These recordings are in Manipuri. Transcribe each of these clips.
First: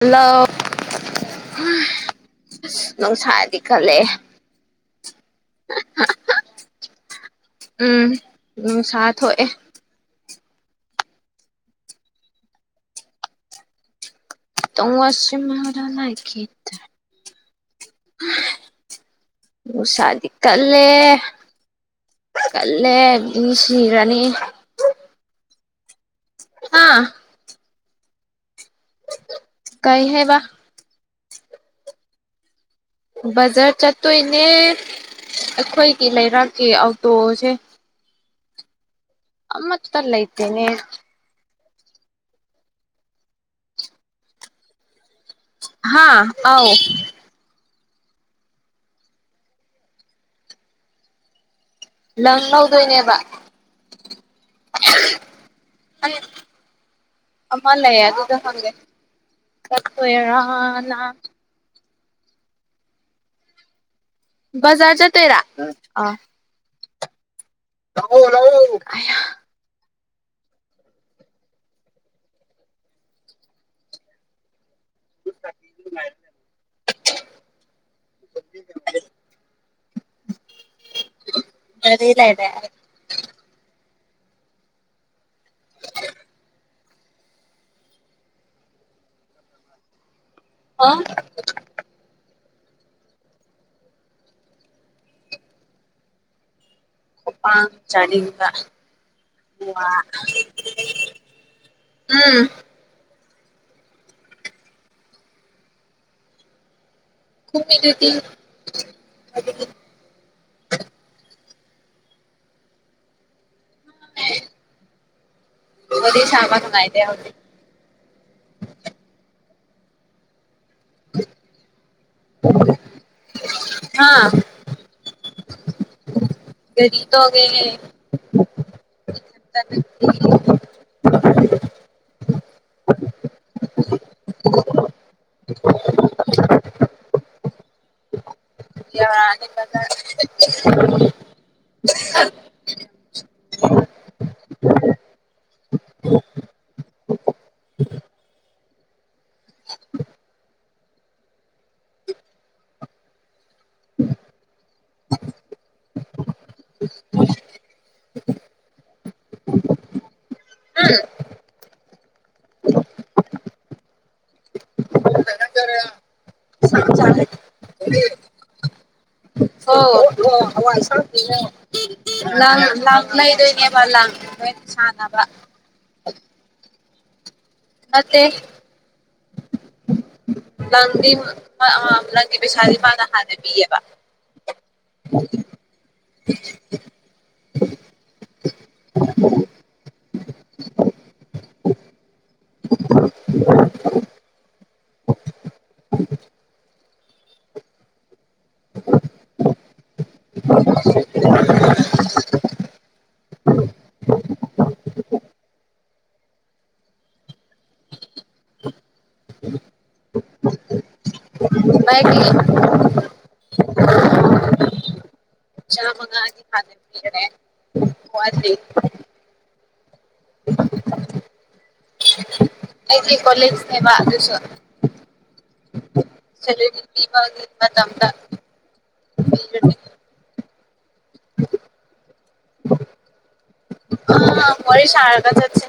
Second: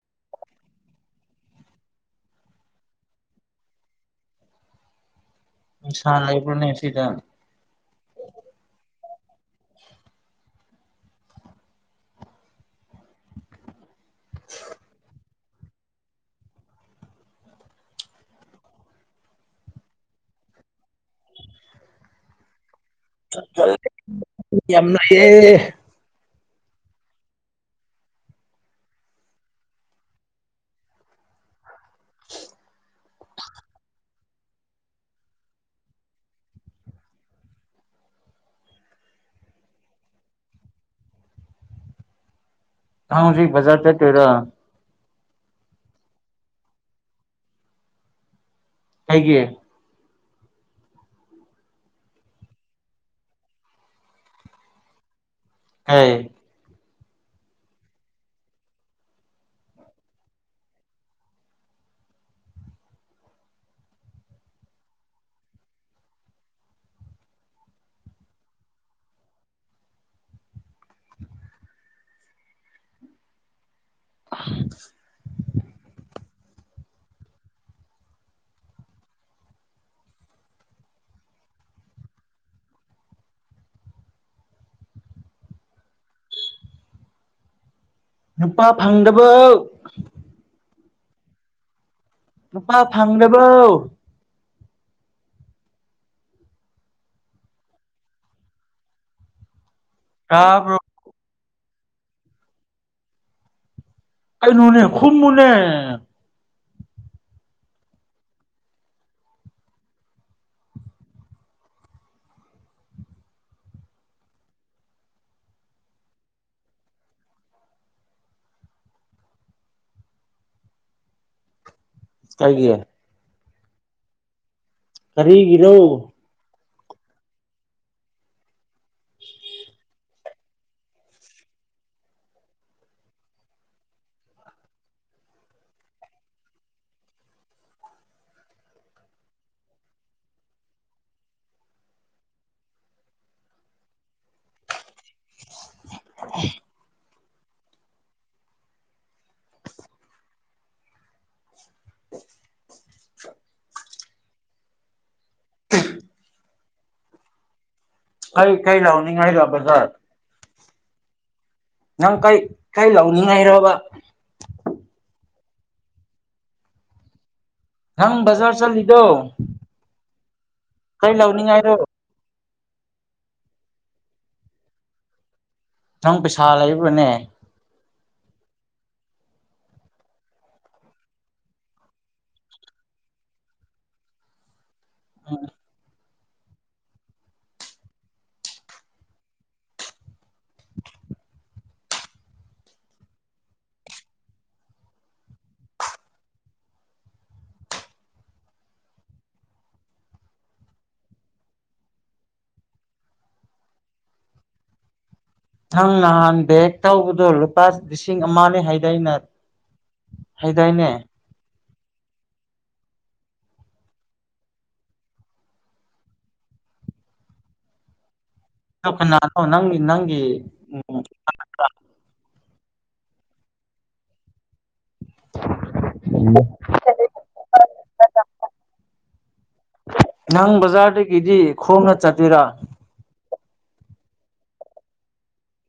ꯍꯜꯂꯣ ꯅꯨꯡꯁꯥꯗꯤ ꯀꯜꯂꯦ ꯅꯨꯡꯁꯥ ꯂꯩꯕ꯭ꯔꯅꯦ ꯁꯤꯗ ꯎꯝ ꯅꯨꯡꯁꯥ ꯊꯣꯛꯑꯦ [unintelligible] ꯅꯨꯡꯁꯥꯗꯤ ꯀꯜꯂꯦꯍꯦ ꯀꯜꯂꯦ ꯃꯤ ꯁꯤꯔꯅꯤ ꯌꯥꯝ ꯂꯩꯌꯦ ꯍꯥ ꯀꯩꯍꯥꯏꯕ ꯕꯥꯖꯔ ꯆꯠꯇꯣꯏꯅꯦ ꯑꯩꯈꯣꯏꯒꯤ ꯂꯩꯔꯥꯛꯀꯤ ꯑꯥꯎꯇꯣꯁꯦ ꯑꯃꯠꯇ ꯂꯩꯇꯦꯅꯦ ꯍꯧꯖꯤꯛ ꯕꯖꯔ ꯆꯠꯇꯣꯏꯔꯣ ꯍꯥꯥ ꯑꯥꯎ ꯀꯩꯒꯤ ꯂꯪ ꯂꯧꯗꯣꯏꯅꯦꯕ ꯀꯩ ꯑꯩ ꯑꯃ ꯂꯩꯌꯦ ꯑꯗꯨꯗ ꯍꯪꯒꯦ ꯆꯠꯇꯣꯏꯔꯅ ꯕꯥꯖ꯭ꯔ ꯆꯠꯇꯣꯏꯔ ꯂꯥꯛ ꯑꯣꯂꯥꯛ ꯑꯌꯥ [unintelligible] [inaudible] [unintelligible] ꯃꯔꯤ ꯂꯩꯔꯦ ꯅꯨꯄꯥ ꯐꯪꯗꯕꯥꯎ ꯑꯥ ꯅꯨꯄꯥ ꯐꯪꯗꯕꯧ ꯈꯨꯄꯥꯥꯛ ꯆꯥꯅꯤꯡꯕ ꯋꯥ ꯇꯥꯕ꯭ꯔꯣ ꯑꯥ ꯀꯥꯏꯅꯣꯅꯦ ꯈꯨꯝꯃꯨꯅꯦ ꯈꯨꯝ ꯃꯤꯗꯨꯗꯤ [inaudible] ꯋꯥꯔꯤ ꯁꯥꯕ ꯅꯨꯡꯉꯥꯏꯇꯦ ꯍꯧꯖꯤꯛ ꯀꯩꯒꯤ ꯍꯥꯥ ꯀꯔꯤꯒꯤꯔꯣ ꯒꯥꯔꯤ ꯇꯣꯡꯉꯦ [unintelligible] [inaudible] [inaudible] ꯀꯩ ꯀꯩ ꯂꯧꯅꯤꯡꯉꯥꯏ ꯕꯖꯔ ꯅꯪ ꯀꯩ ꯀꯩ ꯂꯧꯅꯤꯡꯉꯥꯏꯔꯕ ꯅꯪ ꯕꯖꯥꯔ ꯆꯠꯂꯤꯗꯣ ꯀꯩ ꯂꯧꯅꯤꯡꯉꯥꯏꯔꯣ [unintelligible] ꯂꯪ ꯂꯩꯗꯣꯏꯅꯦꯕ ꯂꯪ ꯐꯅꯦꯛ ꯁꯅꯕ ꯅꯪ ꯄꯩꯁꯥ ꯂꯩꯕ꯭ꯔꯅꯦ ꯅꯠꯇꯦ ꯂꯪꯗꯤ ꯑꯥ ꯂꯪꯒꯤ ꯄꯩꯁꯥꯗꯤ ꯃꯥꯅ ꯍꯥꯟꯅ ꯄꯤꯌꯦꯕ [inaudible] [inaudible] [inaudible] [inaudible] ꯅꯪ ꯅꯍꯥꯟ ꯕꯦꯛ ꯇꯧꯕꯗꯣ ꯂꯨꯄꯥ ꯂꯤꯁꯤꯡ ꯑꯃꯅꯤ ꯍꯥꯏꯗꯥꯢꯅꯦ ꯃꯌꯦꯛꯒꯤ ꯆꯥꯝꯃꯉꯥꯗꯤ ꯍꯥꯟꯅ ꯄꯤꯈ꯭ꯔꯦ [unintelligible] ꯑꯣ ꯅꯪ ꯅꯪꯒꯤ ꯎꯝ ꯑꯩꯗꯤ ꯀꯣꯂꯦꯖꯅꯦꯕ ꯑꯗꯨꯁꯨ [unintelligible] ꯖꯥꯔꯗꯒꯤꯗꯤ ꯈꯣꯡꯅ ꯆꯠꯔꯤꯔꯥ ꯑꯥ ꯋꯥꯔꯤ ꯁꯔꯥꯒ ꯆꯠꯁꯤ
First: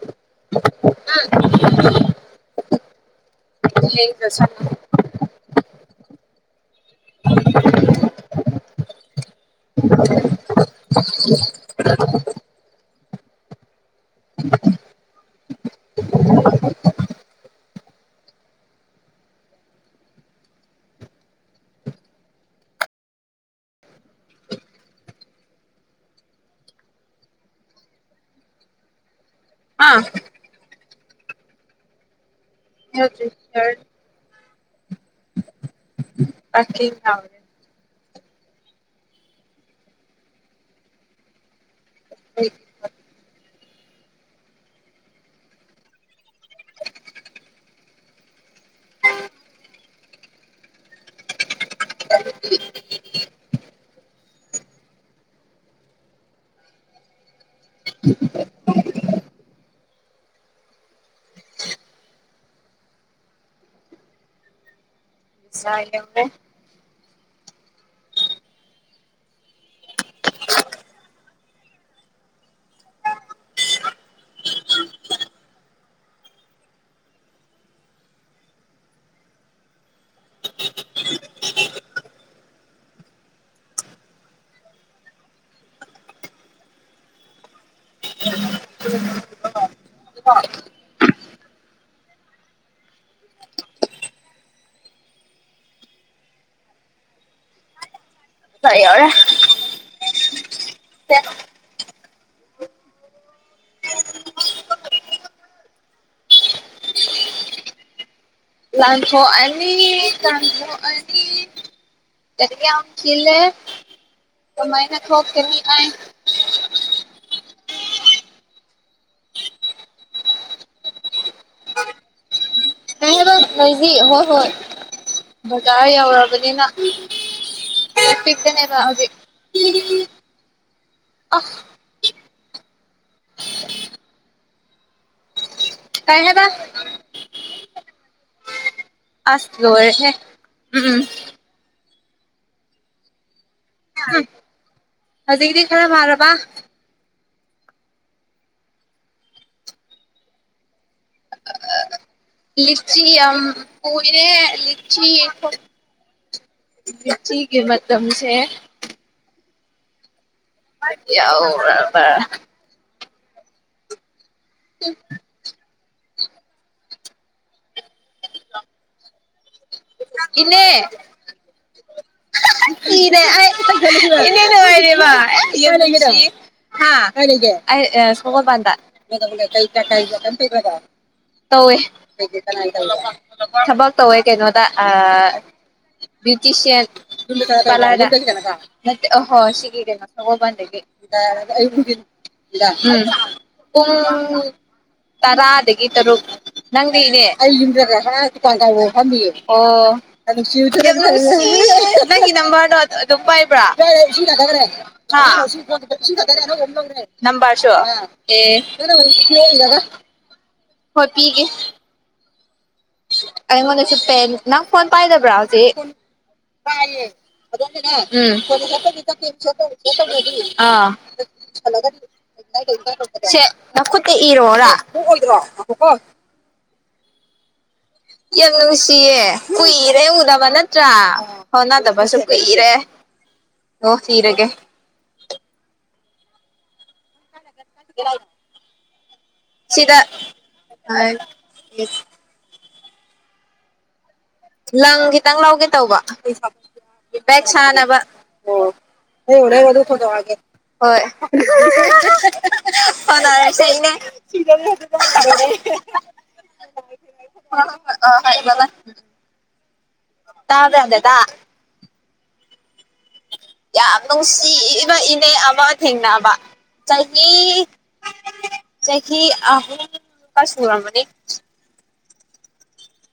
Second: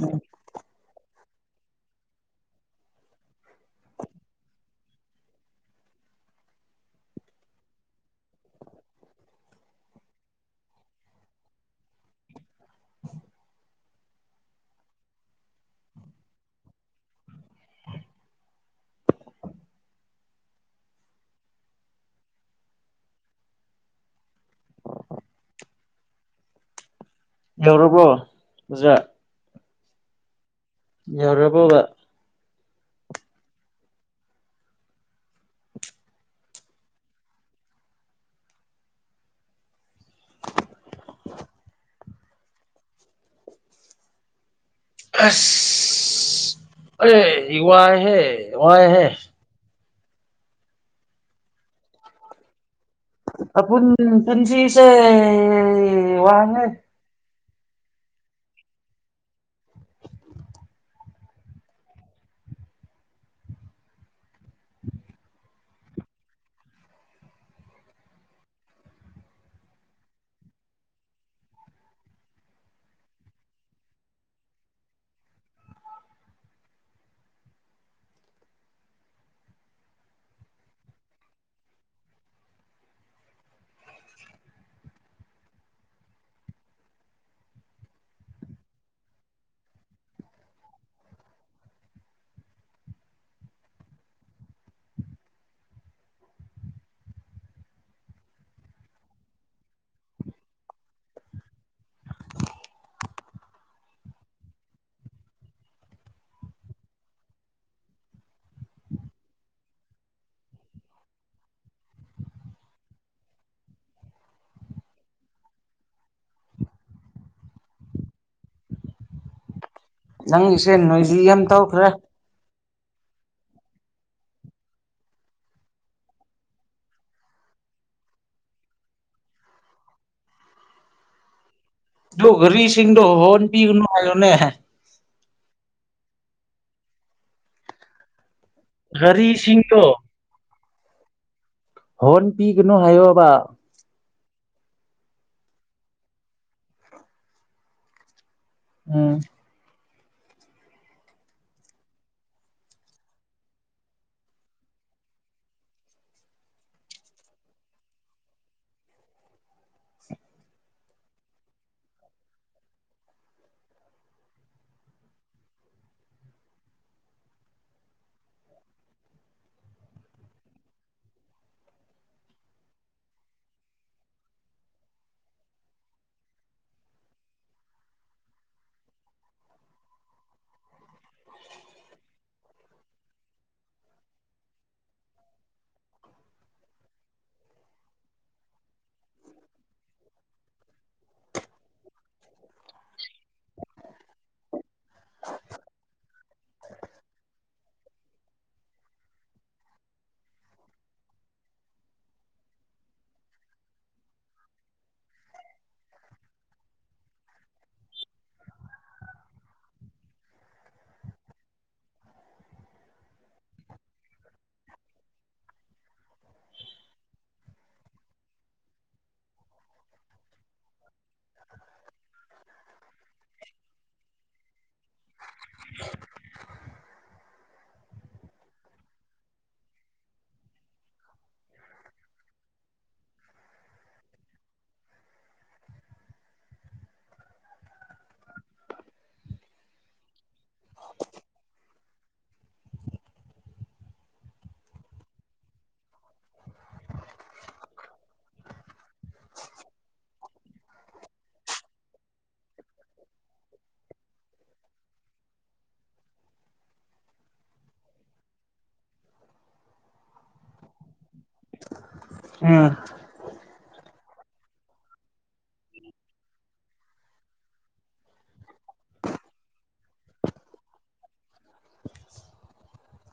ꯎꯝ ꯑꯪ ꯌꯦꯡꯗ꯭ꯔꯁꯅꯨ [inaudible] [inaudible] [inaudible] ꯌꯥꯎꯔꯕꯣ ꯕꯖꯥꯔ ꯑꯥ ꯌꯧꯔꯕꯣꯕ ꯌꯧꯗ꯭ꯔꯤ ꯁꯔ ꯄꯀꯤꯡ ꯊꯕꯖꯦ [inaudible] ꯍꯩ ꯍꯥ ꯑꯁ ꯑꯩ ꯋꯥꯔꯦꯍꯦ ꯋꯥꯔꯦꯍꯦ ꯑꯥ ꯄꯨꯟ ꯄꯨꯟꯁꯤꯁꯦ ꯋꯥꯔꯦꯍꯦ [unintelligible] ꯀꯥꯏ ꯌꯧꯔꯦ [unintelligible] ꯂꯥꯡꯊꯣꯛꯑꯅꯤ ꯂꯥꯡꯊꯣꯛꯑꯅꯤ ꯒꯥꯔꯤ ꯌꯥꯝ ꯆꯤꯂꯦ ꯀꯃꯥꯢꯅ ꯊꯣꯛꯀꯅꯤ ꯑꯩ ꯅꯪ ꯏꯁꯩ ꯅꯣꯏꯖꯤ ꯌꯥꯝ ꯊꯣꯛꯈ꯭ꯔꯦ ꯀꯩ ꯍꯥꯏꯕ ꯅꯣꯢꯖꯤ ꯍꯣꯏ ꯍꯣꯏ ꯕꯖꯥꯔ ꯌꯧꯔꯕꯅꯤꯅ [unintelligible] ꯍꯧꯖꯤꯛ ꯑꯥ ꯗꯣ ꯒꯥꯔꯤꯁꯤꯡꯗꯣ ꯍꯣꯔꯣꯟ ꯄꯤꯒꯅꯣ ꯍꯥꯏꯌꯨꯅꯦ ꯀꯩ ꯍꯥꯢꯕ ꯑꯁ ꯒꯥꯔꯤꯁꯤꯡꯗꯣ ꯂꯣꯢꯔꯦꯍꯦ ꯎꯝ ꯎꯝ ꯍꯣꯔꯣꯟ ꯄꯤꯒꯅꯨ ꯍꯥꯏꯌꯣꯕ ꯍꯧꯖꯤꯛꯀꯤꯗꯤ ꯈꯔ ꯐꯔꯕ꯭ꯔ ꯎꯝ ꯂꯤꯆꯤ ꯌꯝ ꯑꯣꯢꯔꯦ ꯂꯤꯆꯤ ꯂꯤꯆꯤꯒꯤ ꯃꯇꯝꯁꯦ ꯌꯧꯔꯕ [inaudible] ꯅꯪꯒꯤꯅꯦ ꯁꯤꯔꯦ ꯑꯩ ꯏꯅꯦ ꯅꯨꯡꯉꯥꯏꯔꯤꯕꯣ ꯑꯦ ꯌꯝ ꯅꯨꯡꯁꯤꯌꯦ ꯍꯥ ꯀꯥꯏ ꯂꯩꯒꯦ ꯑꯩ ꯁꯒꯣꯜꯕꯟꯗ [unintelligible] ꯇꯧꯋꯦ ꯊꯕꯛ ꯇꯧꯋꯦ ꯀꯩꯅꯣꯗ ꯑꯥ ꯕ꯭ꯌꯨꯇꯤꯁꯤꯌꯥꯟ ꯄꯂꯔꯗ ꯅꯠꯇꯦ ꯑꯍꯣꯏ ꯁꯤꯒꯤ ꯁꯒꯣꯜꯕꯟꯗꯒꯤ ꯎꯝ ꯄꯨꯡ ꯇꯔꯥꯗꯒꯤ ꯇꯔꯨꯛ ꯅꯪꯗꯤ ꯏꯅꯦ ꯑꯩ ꯌꯨꯝ ꯀꯥꯡ ꯗꯨꯀꯥꯟ ꯐꯝꯃꯤꯌꯦ ꯅꯨꯡꯁꯤꯌꯦ ꯌꯥꯝ ꯅꯪꯒꯤ ꯅꯝꯕꯔꯗꯣ ꯑꯗꯨꯝ ꯄꯥꯏꯕ꯭ꯔꯥ ꯏꯁꯤꯡ ꯊꯥꯗꯒ꯭ꯔꯦ ꯍꯥ ꯑꯅꯧꯕ ꯑꯃ ꯂꯧꯔꯦ ꯅꯝꯕꯔꯁꯨ ꯑꯦ ꯍꯣꯢ ꯄꯤꯒꯦ ꯑꯩꯉꯣꯟꯗꯁꯨ ꯄꯦꯟ ꯅꯪ ꯐꯣꯟ ꯄꯥꯏꯗꯕ꯭ꯔꯥ ꯍꯧꯖꯤꯛ ꯎꯝ ꯑꯥ ꯁꯦ ꯅꯈꯨꯠꯇ ꯏꯔꯣꯔ ꯀꯣꯛꯑꯣꯢꯗ꯭꯭꯭꯭ꯔ ꯉꯥꯢꯈꯣꯀꯣ ꯌꯥꯝ ꯅꯨꯡꯁꯤꯌꯦ ꯀꯨꯏꯔꯦ ꯎꯗꯕ ꯅꯠꯇ꯭ꯔꯥ ꯐꯥꯎꯅꯗꯕꯁꯨ ꯀꯨꯏꯔꯦ ꯑꯣ ꯄꯤꯔꯒꯦ [unintelligible] ꯁꯤꯗꯥ ꯂꯪ ꯈꯤꯇꯪ ꯂꯧꯒꯦ ꯇꯧꯕ ꯕꯦꯛ ꯁꯥꯥꯟꯅꯕ ꯑꯣ ꯌꯦꯡꯎ ꯅꯪ ꯑꯗꯣ ꯐꯣꯟ ꯇꯧꯔꯛꯑꯒꯦ ꯍꯣꯢ ꯐꯥꯎꯅꯔꯁꯦ ꯏꯅꯦ ꯍꯣꯢ ꯕ ꯕꯥꯢ ꯇꯥꯔꯦ ꯌꯥꯗꯦꯗ ꯎꯝ ꯌꯥꯝ ꯅꯨꯡꯁꯤꯕ ꯏꯅꯦ ꯑꯃ ꯊꯦꯡꯅꯕ ꯆꯍꯤ ꯆꯍꯤ ꯑꯍꯨꯝ ꯑꯁ ꯁꯨꯔꯝꯃꯅꯤ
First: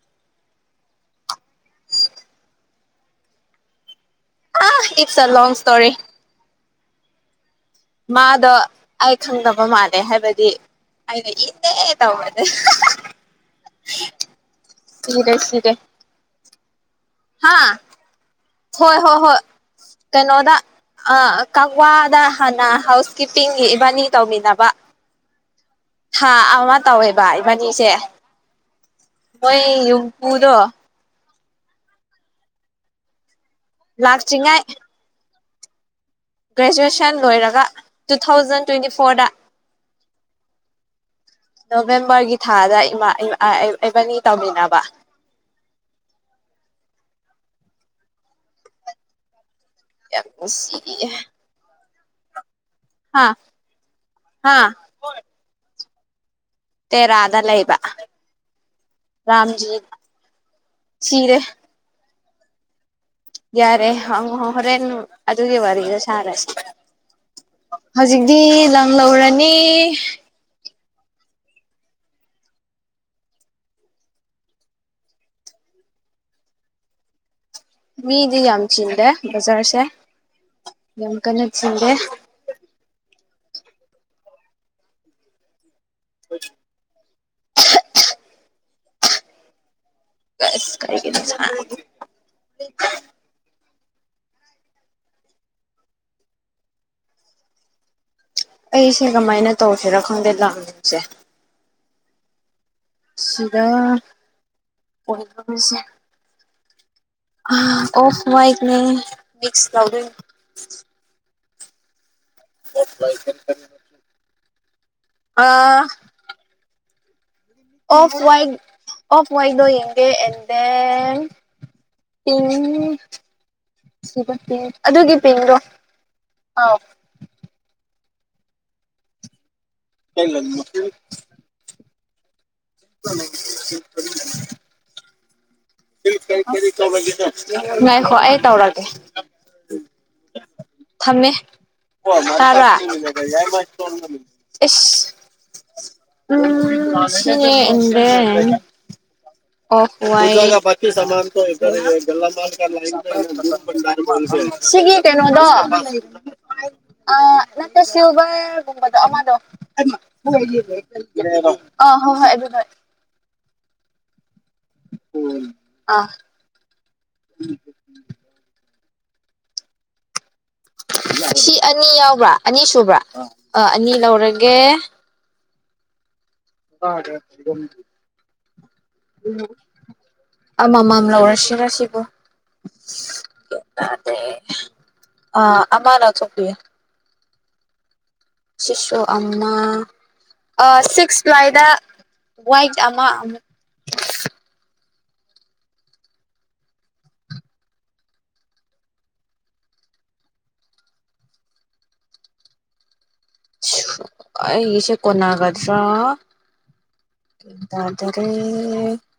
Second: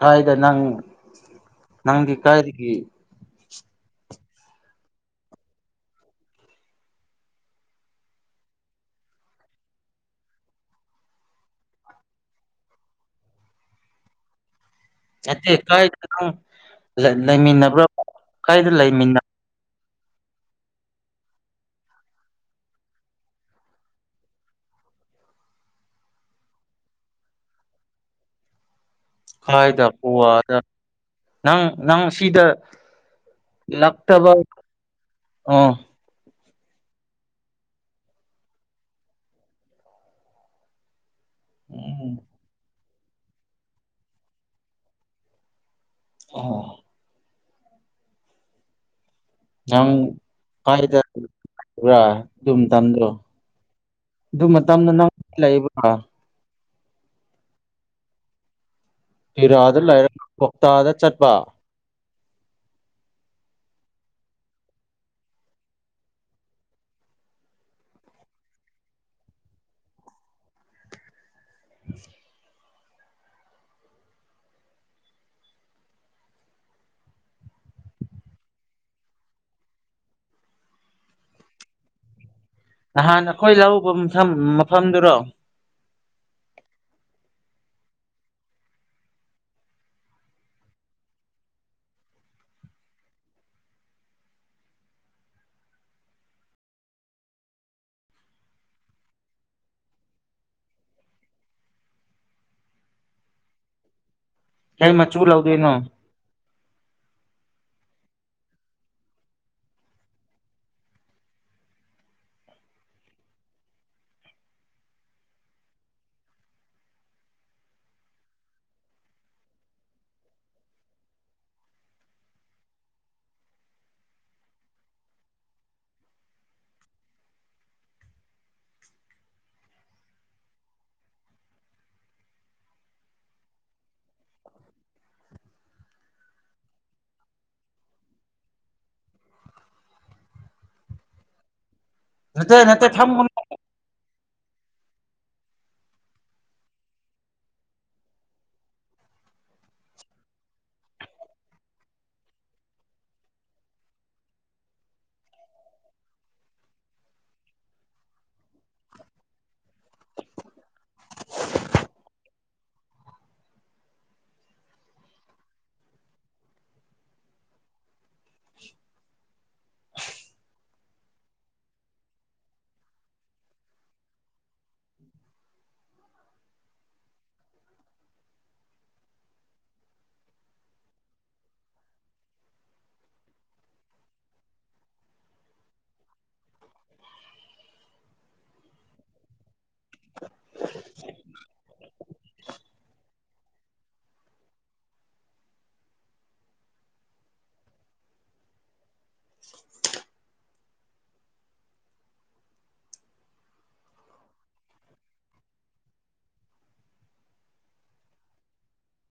ꯀꯥꯏꯗ ꯅꯪ ꯅꯪꯗꯤ ꯀꯥꯏꯗꯒꯤ ꯑ ꯏꯠꯁ ꯑ ꯂꯣꯡ ꯁꯇꯣꯔꯤ ꯃꯥꯗꯣ ꯑꯩ ꯈꯪꯗꯕ ꯃꯥꯜꯂꯦ ꯍꯥꯏꯕꯗꯤ ꯍꯥꯏꯗꯤ ꯑꯩꯅ ꯏꯅꯦ ꯇꯧꯕꯅꯦ ꯅꯠꯇꯦ ꯀꯥꯏꯗ ꯈꯪ ꯍꯥꯥ ꯀꯥꯏꯗ ꯍꯣꯏ ꯍꯣꯏ ꯂꯩꯃꯤꯟꯅ ꯍꯣꯏ ꯀꯩꯅꯣꯗ ꯑ ꯀꯛꯋꯥꯗ ꯍꯥꯟꯅ ꯍꯥꯎꯁ ꯀꯤꯞꯄꯤꯡꯒꯤ ꯏꯕꯥꯅꯤ ꯇꯧꯃꯤꯟꯅꯕ ꯊꯥ ꯑꯃ ꯇꯧꯋꯦꯕ ꯏꯕꯥꯅꯤꯁꯦ ꯃꯣꯏ ꯀꯥꯏꯗ ꯌꯨꯝꯕꯨꯗꯣ ꯒꯣꯋꯥꯗ ꯅꯪ ꯅꯪ ꯁꯤꯗ ꯂꯥꯛꯇꯕ ꯂꯥꯛꯇ꯭ꯔꯤꯉꯥꯏ ꯑꯣ ꯒ꯭ꯔꯦꯖꯨꯑꯦꯁꯟ ꯂꯣꯏꯔꯒ ꯇꯨ ꯊꯥꯎꯖꯟ ꯇ꯭ꯋꯦꯟꯇꯤ ꯐꯣꯔꯗ ꯎꯝ ꯅꯕꯦꯝꯕꯔꯒꯤ ꯊꯥꯗ ꯏꯃꯥ ꯏꯝ ꯑ ꯑꯦ ꯏꯕꯅꯤ ꯇꯧꯃꯤꯟꯅꯕ ꯑꯍꯣ ꯂꯪ ꯌꯥꯝ ꯅꯨꯡꯁꯤ ꯀꯥꯏꯗ ꯕꯔꯥ ꯑꯗꯨ ꯃꯇꯝꯗꯨ ꯍꯥ ꯑꯗꯨ ꯍꯥ ꯃꯇꯝꯗ ꯅꯪ ꯂꯩꯕ꯭ꯔꯥ ꯇꯦꯔꯥꯗ ꯂꯩꯕ ꯔꯥꯝꯖꯤ ꯇꯦꯔꯥꯗ ꯂꯩꯔꯒ ꯀꯣꯛꯇꯥꯗ ꯆꯠꯄ ꯁꯤꯔꯦ ꯌꯥꯔꯦ ꯑ ꯍꯣꯔꯦꯟ ꯑꯗꯨꯒꯤ ꯋꯥꯔꯤꯗꯨ ꯁꯔꯁꯤ ꯍꯧꯖꯤꯛꯇꯤ ꯂꯪ ꯂꯧꯔꯅꯤ [inaudible] ꯃꯤꯗꯤ ꯌꯥꯝ ꯆꯤꯟꯗꯦ ꯕꯖꯥꯔꯁꯦ ꯌꯥꯝ ꯀꯟꯅ ꯆꯤꯟꯗꯦ ꯅꯍꯥꯟ ꯑꯩꯈꯣꯏ ꯂꯧꯎꯕ ꯃꯐꯝ ꯃꯐꯝꯗꯨꯔꯣ [inaudible] ꯑꯁ ꯀꯥꯏꯒꯤꯅꯣ ꯁꯥꯏ ꯑꯩꯁꯦ ꯀꯃꯥꯏꯅ ꯇꯧꯁꯤꯔ ꯈꯪꯗꯦ ꯂꯪꯁꯦ ꯁꯤꯗ ꯀꯏ ꯃꯆꯨ ꯂꯧꯗꯣꯏꯅꯣ ꯑꯣꯏꯗꯧꯔꯤꯁꯦ ꯑꯥ ꯑꯣꯐ ꯋꯥꯏꯠꯅꯦ ꯃꯤꯛꯁ ꯇꯧꯗꯣꯏꯅꯤ ꯑꯣꯐ ꯋꯥꯏꯠ [unintelligible] ꯑꯥ ꯑꯣꯐ ꯋꯥꯏꯠ ꯑꯣꯐ ꯋꯥꯏꯠꯇꯣ ꯌꯦꯡꯒꯦ ꯑꯦꯟ ꯗꯦꯟ ꯍꯨꯝ ꯁꯤꯗ ꯄꯤꯡ ꯑꯗꯨꯒꯤ ꯄꯤꯡꯗꯣ ꯑꯥꯎ ꯀꯩ ꯂꯝꯅꯣ ꯁꯤ [unintelligible] ꯉꯥꯢꯈꯣ ꯑꯩ ꯇꯧꯔꯛꯀꯦ ꯊꯝꯃꯦ ꯅꯠꯇꯦ ꯇꯥꯕꯔꯥ ꯅꯠꯇꯦ ꯊꯝꯃꯣ ꯏꯁ ꯎꯝ ꯁꯤꯅꯦ ꯑꯦꯟ ꯗꯦꯟ ꯑꯣꯐ ꯋꯥꯏꯠ ꯁꯤꯒꯤ ꯀꯩꯅꯣꯗꯣ ꯑ ꯅꯠꯇꯦ ꯁꯤꯜꯚꯔꯒꯨꯝꯕꯗꯣ ꯑꯃꯗꯣ ꯑꯥ ꯍꯣꯏ ꯍꯣꯏ ꯑꯗꯨꯗꯣ ꯑ ꯎꯝ ꯑꯁꯤ ꯑꯅꯤ ꯌꯥꯎꯕ꯭ꯔꯥ ꯑꯅꯤ ꯁꯨꯕ꯭ꯔꯥ ꯑ ꯑꯅꯤ ꯂꯧꯔꯒꯦ ꯑꯗ ꯌꯨꯝ ꯑꯃꯃꯝ ꯂꯧꯔꯁꯤꯔ ꯁꯤꯕꯨ ꯑ ꯑꯃ ꯂꯧꯊꯣꯛꯄꯤꯌꯣ ꯆꯤꯁꯨ ꯑꯃ ꯑ ꯁꯤꯛꯁ ꯄ꯭ꯂꯥꯏꯗ ꯋꯥꯏꯠ ꯑꯃ ꯑꯃꯨꯛ ꯑꯩꯒꯤꯁꯦ ꯀꯣꯟꯅꯒꯗ꯭ꯔꯥ ꯋꯥꯟꯊꯔꯦ